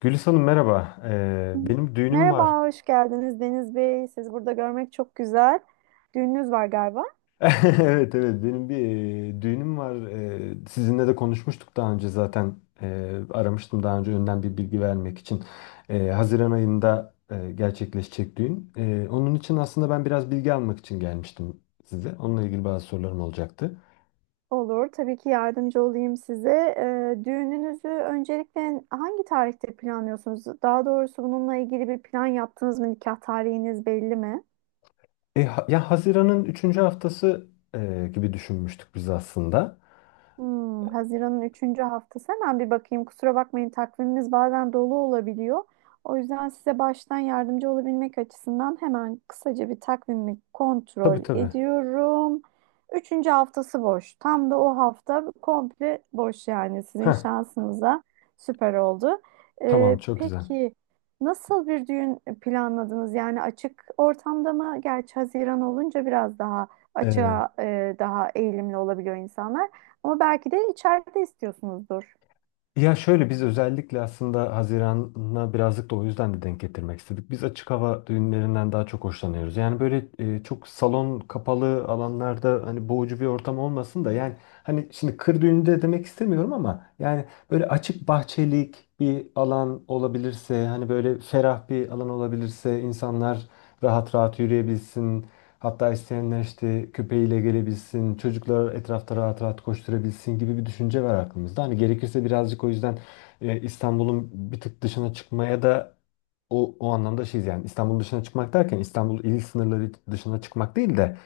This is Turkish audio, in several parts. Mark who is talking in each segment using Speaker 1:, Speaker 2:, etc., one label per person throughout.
Speaker 1: Gülis Hanım merhaba. Benim düğünüm var.
Speaker 2: Merhaba, hoş geldiniz Deniz Bey. Sizi burada görmek çok güzel. Düğününüz var galiba.
Speaker 1: Evet, benim bir düğünüm var. Sizinle de konuşmuştuk daha önce zaten. Aramıştım daha önce önden bir bilgi vermek için. Haziran ayında gerçekleşecek düğün. Onun için aslında ben biraz bilgi almak için gelmiştim size. Onunla ilgili bazı sorularım olacaktı.
Speaker 2: Olur, tabii ki yardımcı olayım size. Düğününüzü öncelikle hangi tarihte planlıyorsunuz? Daha doğrusu bununla ilgili bir plan yaptınız mı? Nikah tarihiniz belli mi?
Speaker 1: Ya Haziran'ın üçüncü haftası gibi düşünmüştük biz aslında.
Speaker 2: Haziran'ın üçüncü haftası hemen bir bakayım. Kusura bakmayın takviminiz bazen dolu olabiliyor. O yüzden size baştan yardımcı olabilmek açısından hemen kısaca bir takvimi kontrol
Speaker 1: Tabii tabii.
Speaker 2: ediyorum. Üçüncü haftası boş. Tam da o hafta komple boş, yani sizin
Speaker 1: Heh,
Speaker 2: şansınıza süper oldu.
Speaker 1: tamam çok güzel.
Speaker 2: Peki nasıl bir düğün planladınız? Yani açık ortamda mı? Gerçi Haziran olunca biraz daha
Speaker 1: Evet.
Speaker 2: açığa daha eğilimli olabiliyor insanlar. Ama belki de içeride istiyorsunuzdur.
Speaker 1: Ya şöyle biz özellikle aslında Haziran'a birazcık da o yüzden de denk getirmek istedik. Biz açık hava düğünlerinden daha çok hoşlanıyoruz. Yani böyle çok salon kapalı alanlarda hani boğucu bir ortam olmasın da yani hani şimdi kır düğünü de demek istemiyorum ama yani böyle açık bahçelik bir alan olabilirse hani böyle ferah bir alan olabilirse insanlar rahat rahat yürüyebilsin. Hatta isteyenler işte köpeğiyle gelebilsin, çocuklar etrafta rahat rahat koşturabilsin gibi bir düşünce var aklımızda. Hani gerekirse birazcık o yüzden İstanbul'un bir tık dışına çıkmaya da o anlamda şeyiz yani İstanbul dışına çıkmak derken İstanbul il sınırları dışına çıkmak değil de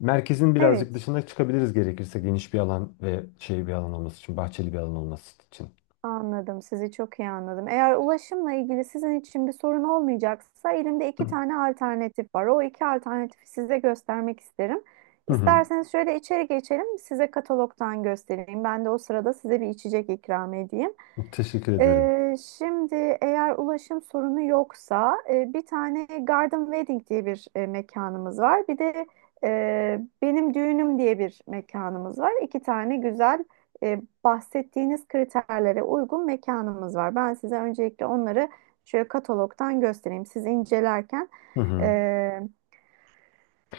Speaker 1: merkezin birazcık
Speaker 2: Evet,
Speaker 1: dışına çıkabiliriz gerekirse geniş bir alan ve şey bir alan olması için, bahçeli bir alan olması için.
Speaker 2: anladım. Sizi çok iyi anladım. Eğer ulaşımla ilgili sizin için bir sorun olmayacaksa elimde iki tane alternatif var. O iki alternatifi size göstermek isterim.
Speaker 1: Hı hı.
Speaker 2: İsterseniz şöyle içeri geçelim, size katalogdan göstereyim. Ben de o sırada size bir içecek ikram edeyim.
Speaker 1: Teşekkür ederim.
Speaker 2: Şimdi eğer ulaşım sorunu yoksa bir tane Garden Wedding diye bir mekanımız var. Bir de Benim Düğünüm diye bir mekanımız var. İki tane güzel, bahsettiğiniz kriterlere uygun mekanımız var. Ben size öncelikle onları şöyle katalogdan göstereyim. Siz incelerken
Speaker 1: Hı hı.
Speaker 2: e,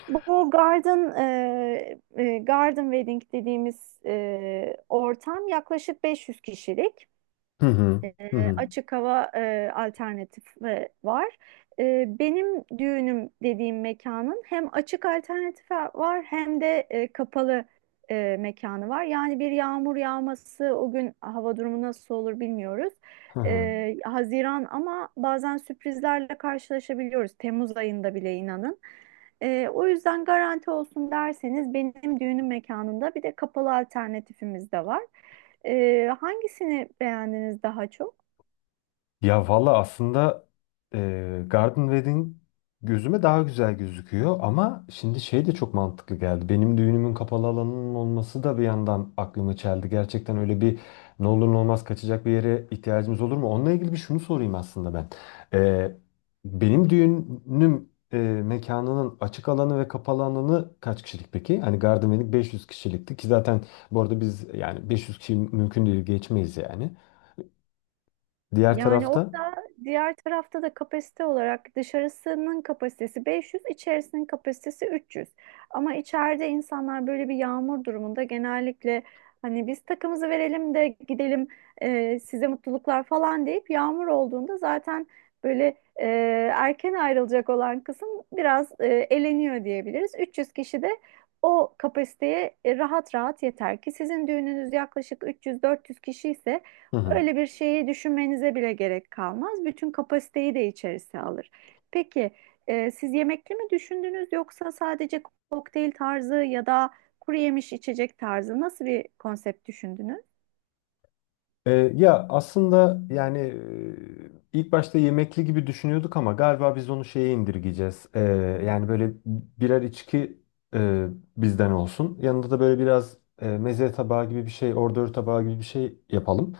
Speaker 2: bu Garden Wedding dediğimiz ortam yaklaşık 500 kişilik.
Speaker 1: Hı hı.
Speaker 2: E,
Speaker 1: Hı hı.
Speaker 2: Açık hava alternatifi var. Benim düğünüm dediğim mekanın hem açık alternatifi var, hem de kapalı mekanı var. Yani bir yağmur yağması, o gün hava durumu nasıl olur bilmiyoruz.
Speaker 1: Hı hı.
Speaker 2: Haziran ama bazen sürprizlerle karşılaşabiliyoruz. Temmuz ayında bile, inanın. O yüzden garanti olsun derseniz, benim düğünüm mekanında bir de kapalı alternatifimiz de var. Hangisini beğendiniz daha çok?
Speaker 1: Ya valla aslında Garden Wedding gözüme daha güzel gözüküyor ama şimdi şey de çok mantıklı geldi. Benim düğünümün kapalı alanının olması da bir yandan aklımı çeldi. Gerçekten öyle bir ne olur ne olmaz kaçacak bir yere ihtiyacımız olur mu? Onunla ilgili bir şunu sorayım aslında ben. E, Benim düğünüm mekanının açık alanı ve kapalı alanı kaç kişilik peki? Hani Garden Wedding 500 kişilikti ki zaten bu arada biz yani 500 kişi mümkün değil geçmeyiz yani. Diğer
Speaker 2: Yani
Speaker 1: tarafta
Speaker 2: orada, diğer tarafta da kapasite olarak dışarısının kapasitesi 500, içerisinin kapasitesi 300. Ama içeride insanlar böyle bir yağmur durumunda genellikle hani biz takımızı verelim de gidelim, size mutluluklar falan deyip yağmur olduğunda zaten böyle e, erken ayrılacak olan kısım biraz eleniyor diyebiliriz. 300 kişi de o kapasiteye rahat rahat yeter ki, sizin düğününüz yaklaşık 300-400 kişi ise
Speaker 1: hı hı.
Speaker 2: öyle bir şeyi düşünmenize bile gerek kalmaz. Bütün kapasiteyi de içerisine alır. Peki siz yemekli mi düşündünüz, yoksa sadece kokteyl tarzı ya da kuru yemiş, içecek tarzı nasıl bir konsept düşündünüz?
Speaker 1: Ya aslında yani ilk başta yemekli gibi düşünüyorduk ama galiba biz onu şeye indirgeyeceğiz. Yani böyle birer içki e, bizden olsun. Yanında da böyle biraz meze tabağı gibi bir şey, ordör tabağı gibi bir şey yapalım.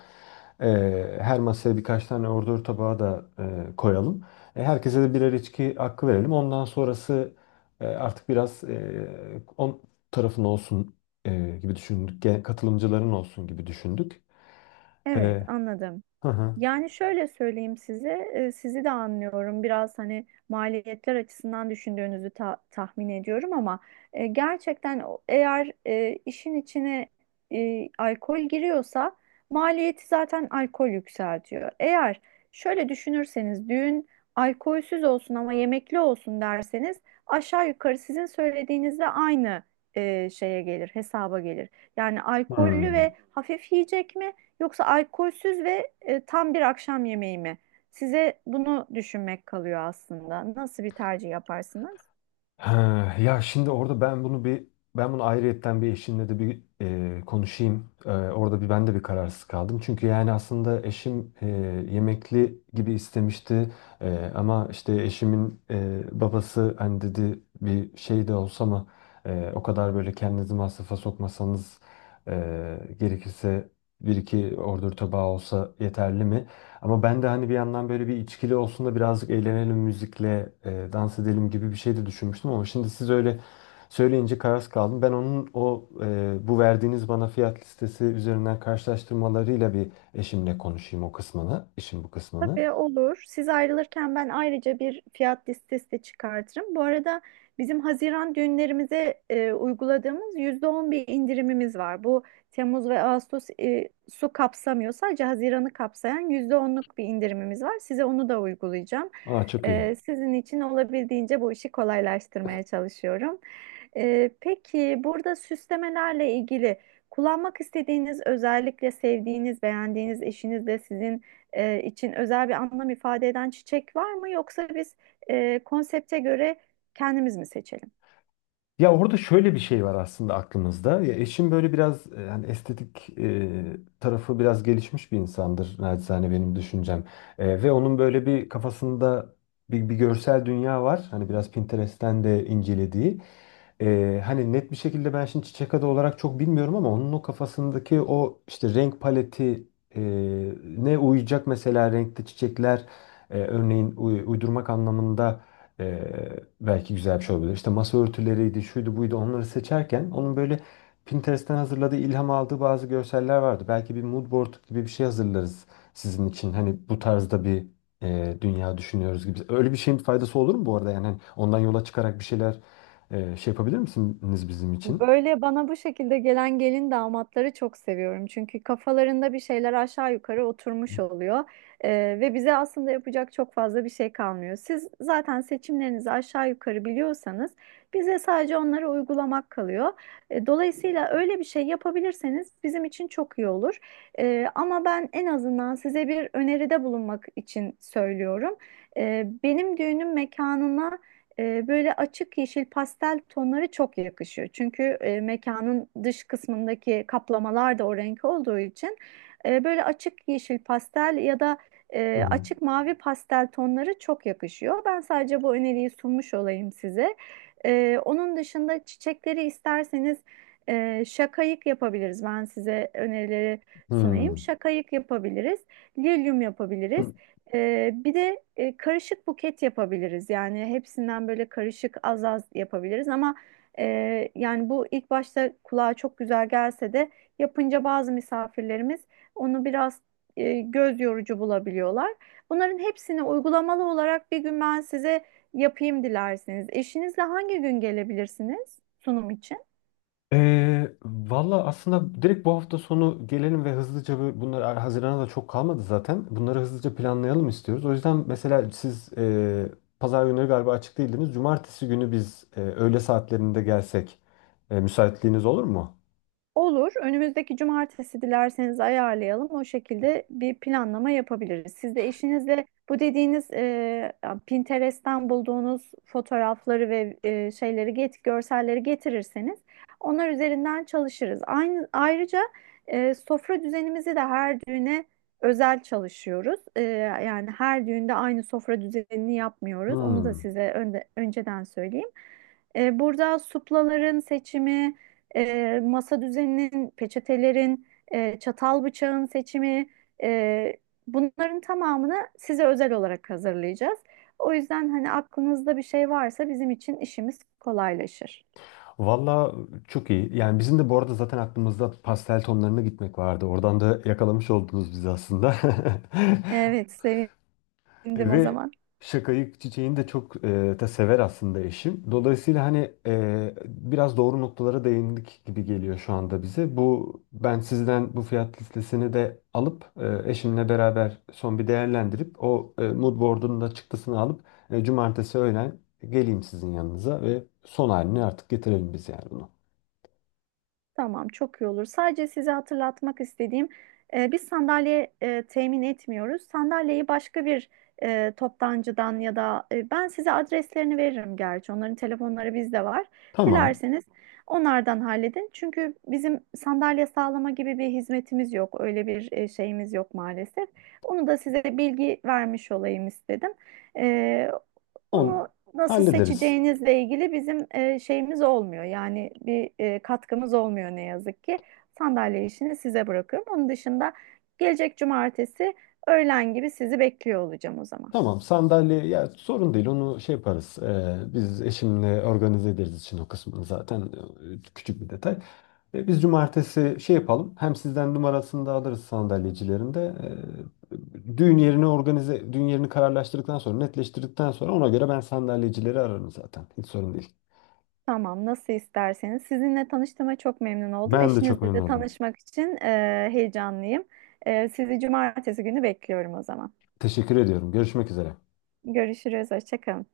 Speaker 1: Her masaya birkaç tane ordör tabağı da koyalım. Herkese de birer içki hakkı verelim. Ondan sonrası artık biraz on tarafın olsun gibi düşündük. Katılımcıların olsun gibi düşündük.
Speaker 2: Evet, anladım.
Speaker 1: Hı hı.
Speaker 2: Yani şöyle söyleyeyim size, sizi de anlıyorum. Biraz hani maliyetler açısından düşündüğünüzü tahmin ediyorum, ama gerçekten eğer işin içine alkol giriyorsa maliyeti zaten alkol yükseltiyor. Eğer şöyle düşünürseniz, düğün alkolsüz olsun ama yemekli olsun derseniz, aşağı yukarı sizin söylediğinizle aynı şeye gelir, hesaba gelir. Yani alkollü
Speaker 1: Hmm.
Speaker 2: ve hafif yiyecek mi? Yoksa alkolsüz ve tam bir akşam yemeği mi? Size bunu düşünmek kalıyor aslında. Nasıl bir tercih yaparsınız?
Speaker 1: Ha, ya şimdi orada ben bunu bir ben bunu ayrıyetten bir eşimle de bir konuşayım. E, orada bir ben de bir kararsız kaldım. Çünkü yani aslında eşim yemekli gibi istemişti. Ama işte eşimin babası hani dedi bir şey de olsa ama o kadar böyle kendinizi masrafa sokmasanız gerekirse bir iki ordur tabağı olsa yeterli mi? Ama ben de hani bir yandan böyle bir içkili olsun da birazcık eğlenelim müzikle, dans edelim gibi bir şey de düşünmüştüm ama şimdi siz öyle söyleyince kararsız kaldım. Ben onun o bu verdiğiniz bana fiyat listesi üzerinden karşılaştırmalarıyla bir eşimle konuşayım o kısmını, işin bu kısmını.
Speaker 2: Tabii, olur. Siz ayrılırken ben ayrıca bir fiyat listesi de çıkartırım. Bu arada bizim Haziran düğünlerimize uyguladığımız %10 bir indirimimiz var. Bu Temmuz ve Ağustos su kapsamıyor. Sadece Haziran'ı kapsayan %10'luk bir indirimimiz var. Size onu da uygulayacağım.
Speaker 1: Aa çok iyi.
Speaker 2: Sizin için olabildiğince bu işi kolaylaştırmaya çalışıyorum. Peki burada süslemelerle ilgili kullanmak istediğiniz, özellikle sevdiğiniz, beğendiğiniz, eşiniz de sizin için özel bir anlam ifade eden çiçek var mı? Yoksa biz konsepte göre kendimiz mi seçelim?
Speaker 1: Ya orada şöyle bir şey var aslında aklımızda. Ya eşim böyle biraz yani estetik tarafı biraz gelişmiş bir insandır naçizane benim düşüncem. Ve onun böyle bir kafasında bir görsel dünya var. Hani biraz Pinterest'ten de incelediği. Hani net bir şekilde ben şimdi çiçek adı olarak çok bilmiyorum ama onun o kafasındaki o işte renk paleti e, ne uyacak mesela renkte çiçekler örneğin uydurmak anlamında belki güzel bir şey olabilir. İşte masa örtüleriydi, şuydu buydu onları seçerken onun böyle Pinterest'ten hazırladığı, ilham aldığı bazı görseller vardı. Belki bir mood board gibi bir şey hazırlarız sizin için. Hani bu tarzda bir dünya düşünüyoruz gibi. Öyle bir şeyin faydası olur mu bu arada? Yani hani ondan yola çıkarak bir şeyler şey yapabilir misiniz bizim için?
Speaker 2: Böyle bana bu şekilde gelen gelin damatları çok seviyorum. Çünkü kafalarında bir şeyler aşağı yukarı oturmuş oluyor. Ve bize aslında yapacak çok fazla bir şey kalmıyor. Siz zaten seçimlerinizi aşağı yukarı biliyorsanız, bize sadece onları uygulamak kalıyor. Dolayısıyla öyle bir şey yapabilirseniz, bizim için çok iyi olur. Ama ben en azından size bir öneride bulunmak için söylüyorum. Benim düğünüm mekanına böyle açık yeşil pastel tonları çok yakışıyor. Çünkü mekanın dış kısmındaki kaplamalar da o renk olduğu için böyle açık yeşil pastel ya da
Speaker 1: Hı hı.
Speaker 2: açık mavi pastel tonları çok yakışıyor. Ben sadece bu öneriyi sunmuş olayım size. Onun dışında çiçekleri isterseniz şakayık yapabiliriz. Ben size önerileri sunayım.
Speaker 1: Hmm.
Speaker 2: Şakayık yapabiliriz, lilyum yapabiliriz. Bir de karışık buket yapabiliriz. Yani hepsinden böyle karışık, az az yapabiliriz ama e, yani bu ilk başta kulağa çok güzel gelse de, yapınca bazı misafirlerimiz onu biraz göz yorucu bulabiliyorlar. Bunların hepsini uygulamalı olarak bir gün ben size yapayım dilerseniz. Eşinizle hangi gün gelebilirsiniz sunum için?
Speaker 1: Valla aslında direkt bu hafta sonu gelelim ve hızlıca bunlar Haziran'a da çok kalmadı zaten. Bunları hızlıca planlayalım istiyoruz. O yüzden mesela siz pazar günleri galiba açık değildiniz. Cumartesi günü biz öğle saatlerinde gelsek müsaitliğiniz olur mu?
Speaker 2: Olur. Önümüzdeki cumartesi dilerseniz ayarlayalım. O şekilde bir planlama yapabiliriz. Siz de eşinizle bu dediğiniz Pinterest'ten bulduğunuz fotoğrafları ve görselleri getirirseniz, onlar üzerinden çalışırız. Aynı, ayrıca sofra düzenimizi de her düğüne özel çalışıyoruz. Yani her düğünde aynı sofra düzenini yapmıyoruz. Onu da
Speaker 1: Hmm.
Speaker 2: size önceden söyleyeyim. Burada suplaların seçimi, masa düzeninin, peçetelerin, çatal bıçağın seçimi, e, bunların tamamını size özel olarak hazırlayacağız. O yüzden hani aklınızda bir şey varsa, bizim için işimiz kolaylaşır.
Speaker 1: Valla çok iyi. Yani bizim de bu arada zaten aklımızda pastel tonlarına gitmek vardı. Oradan da yakalamış oldunuz bizi aslında.
Speaker 2: Evet, sevindim o
Speaker 1: Ve
Speaker 2: zaman.
Speaker 1: şakayı çiçeğini de çok da sever aslında eşim. Dolayısıyla hani biraz doğru noktalara değindik gibi geliyor şu anda bize. Bu ben sizden bu fiyat listesini de alıp eşimle beraber son bir değerlendirip o mood board'un da çıktısını alıp cumartesi öğlen geleyim sizin yanınıza ve son halini artık getirelim biz yani bunu.
Speaker 2: Tamam, çok iyi olur. Sadece size hatırlatmak istediğim, biz sandalye temin etmiyoruz. Sandalyeyi başka bir toptancıdan ya da, ben size adreslerini veririm gerçi. Onların telefonları bizde var.
Speaker 1: Tamam.
Speaker 2: Dilerseniz onlardan halledin. Çünkü bizim sandalye sağlama gibi bir hizmetimiz yok. Öyle bir şeyimiz yok maalesef. Onu da size bilgi vermiş olayım istedim. E,
Speaker 1: On
Speaker 2: Onu nasıl
Speaker 1: hallederiz.
Speaker 2: seçeceğinizle ilgili bizim şeyimiz olmuyor. Yani bir katkımız olmuyor ne yazık ki. Sandalye işini size bırakıyorum. Onun dışında gelecek cumartesi öğlen gibi sizi bekliyor olacağım o zaman.
Speaker 1: Tamam, sandalye ya sorun değil onu şey yaparız. Biz eşimle organize ederiz için o kısmını zaten küçük bir detay. Biz cumartesi şey yapalım. Hem sizden numarasını da alırız sandalyecilerin de. Düğün yerini organize düğün yerini kararlaştırdıktan sonra netleştirdikten sonra ona göre ben sandalyecileri ararım zaten. Hiç sorun değil.
Speaker 2: Tamam, nasıl isterseniz. Sizinle tanıştığıma çok memnun oldum.
Speaker 1: Ben de çok
Speaker 2: Eşinizle
Speaker 1: memnun
Speaker 2: de
Speaker 1: oldum.
Speaker 2: tanışmak için heyecanlıyım. Sizi cumartesi günü bekliyorum o zaman.
Speaker 1: Teşekkür ediyorum. Görüşmek üzere.
Speaker 2: Görüşürüz, hoşça kalın.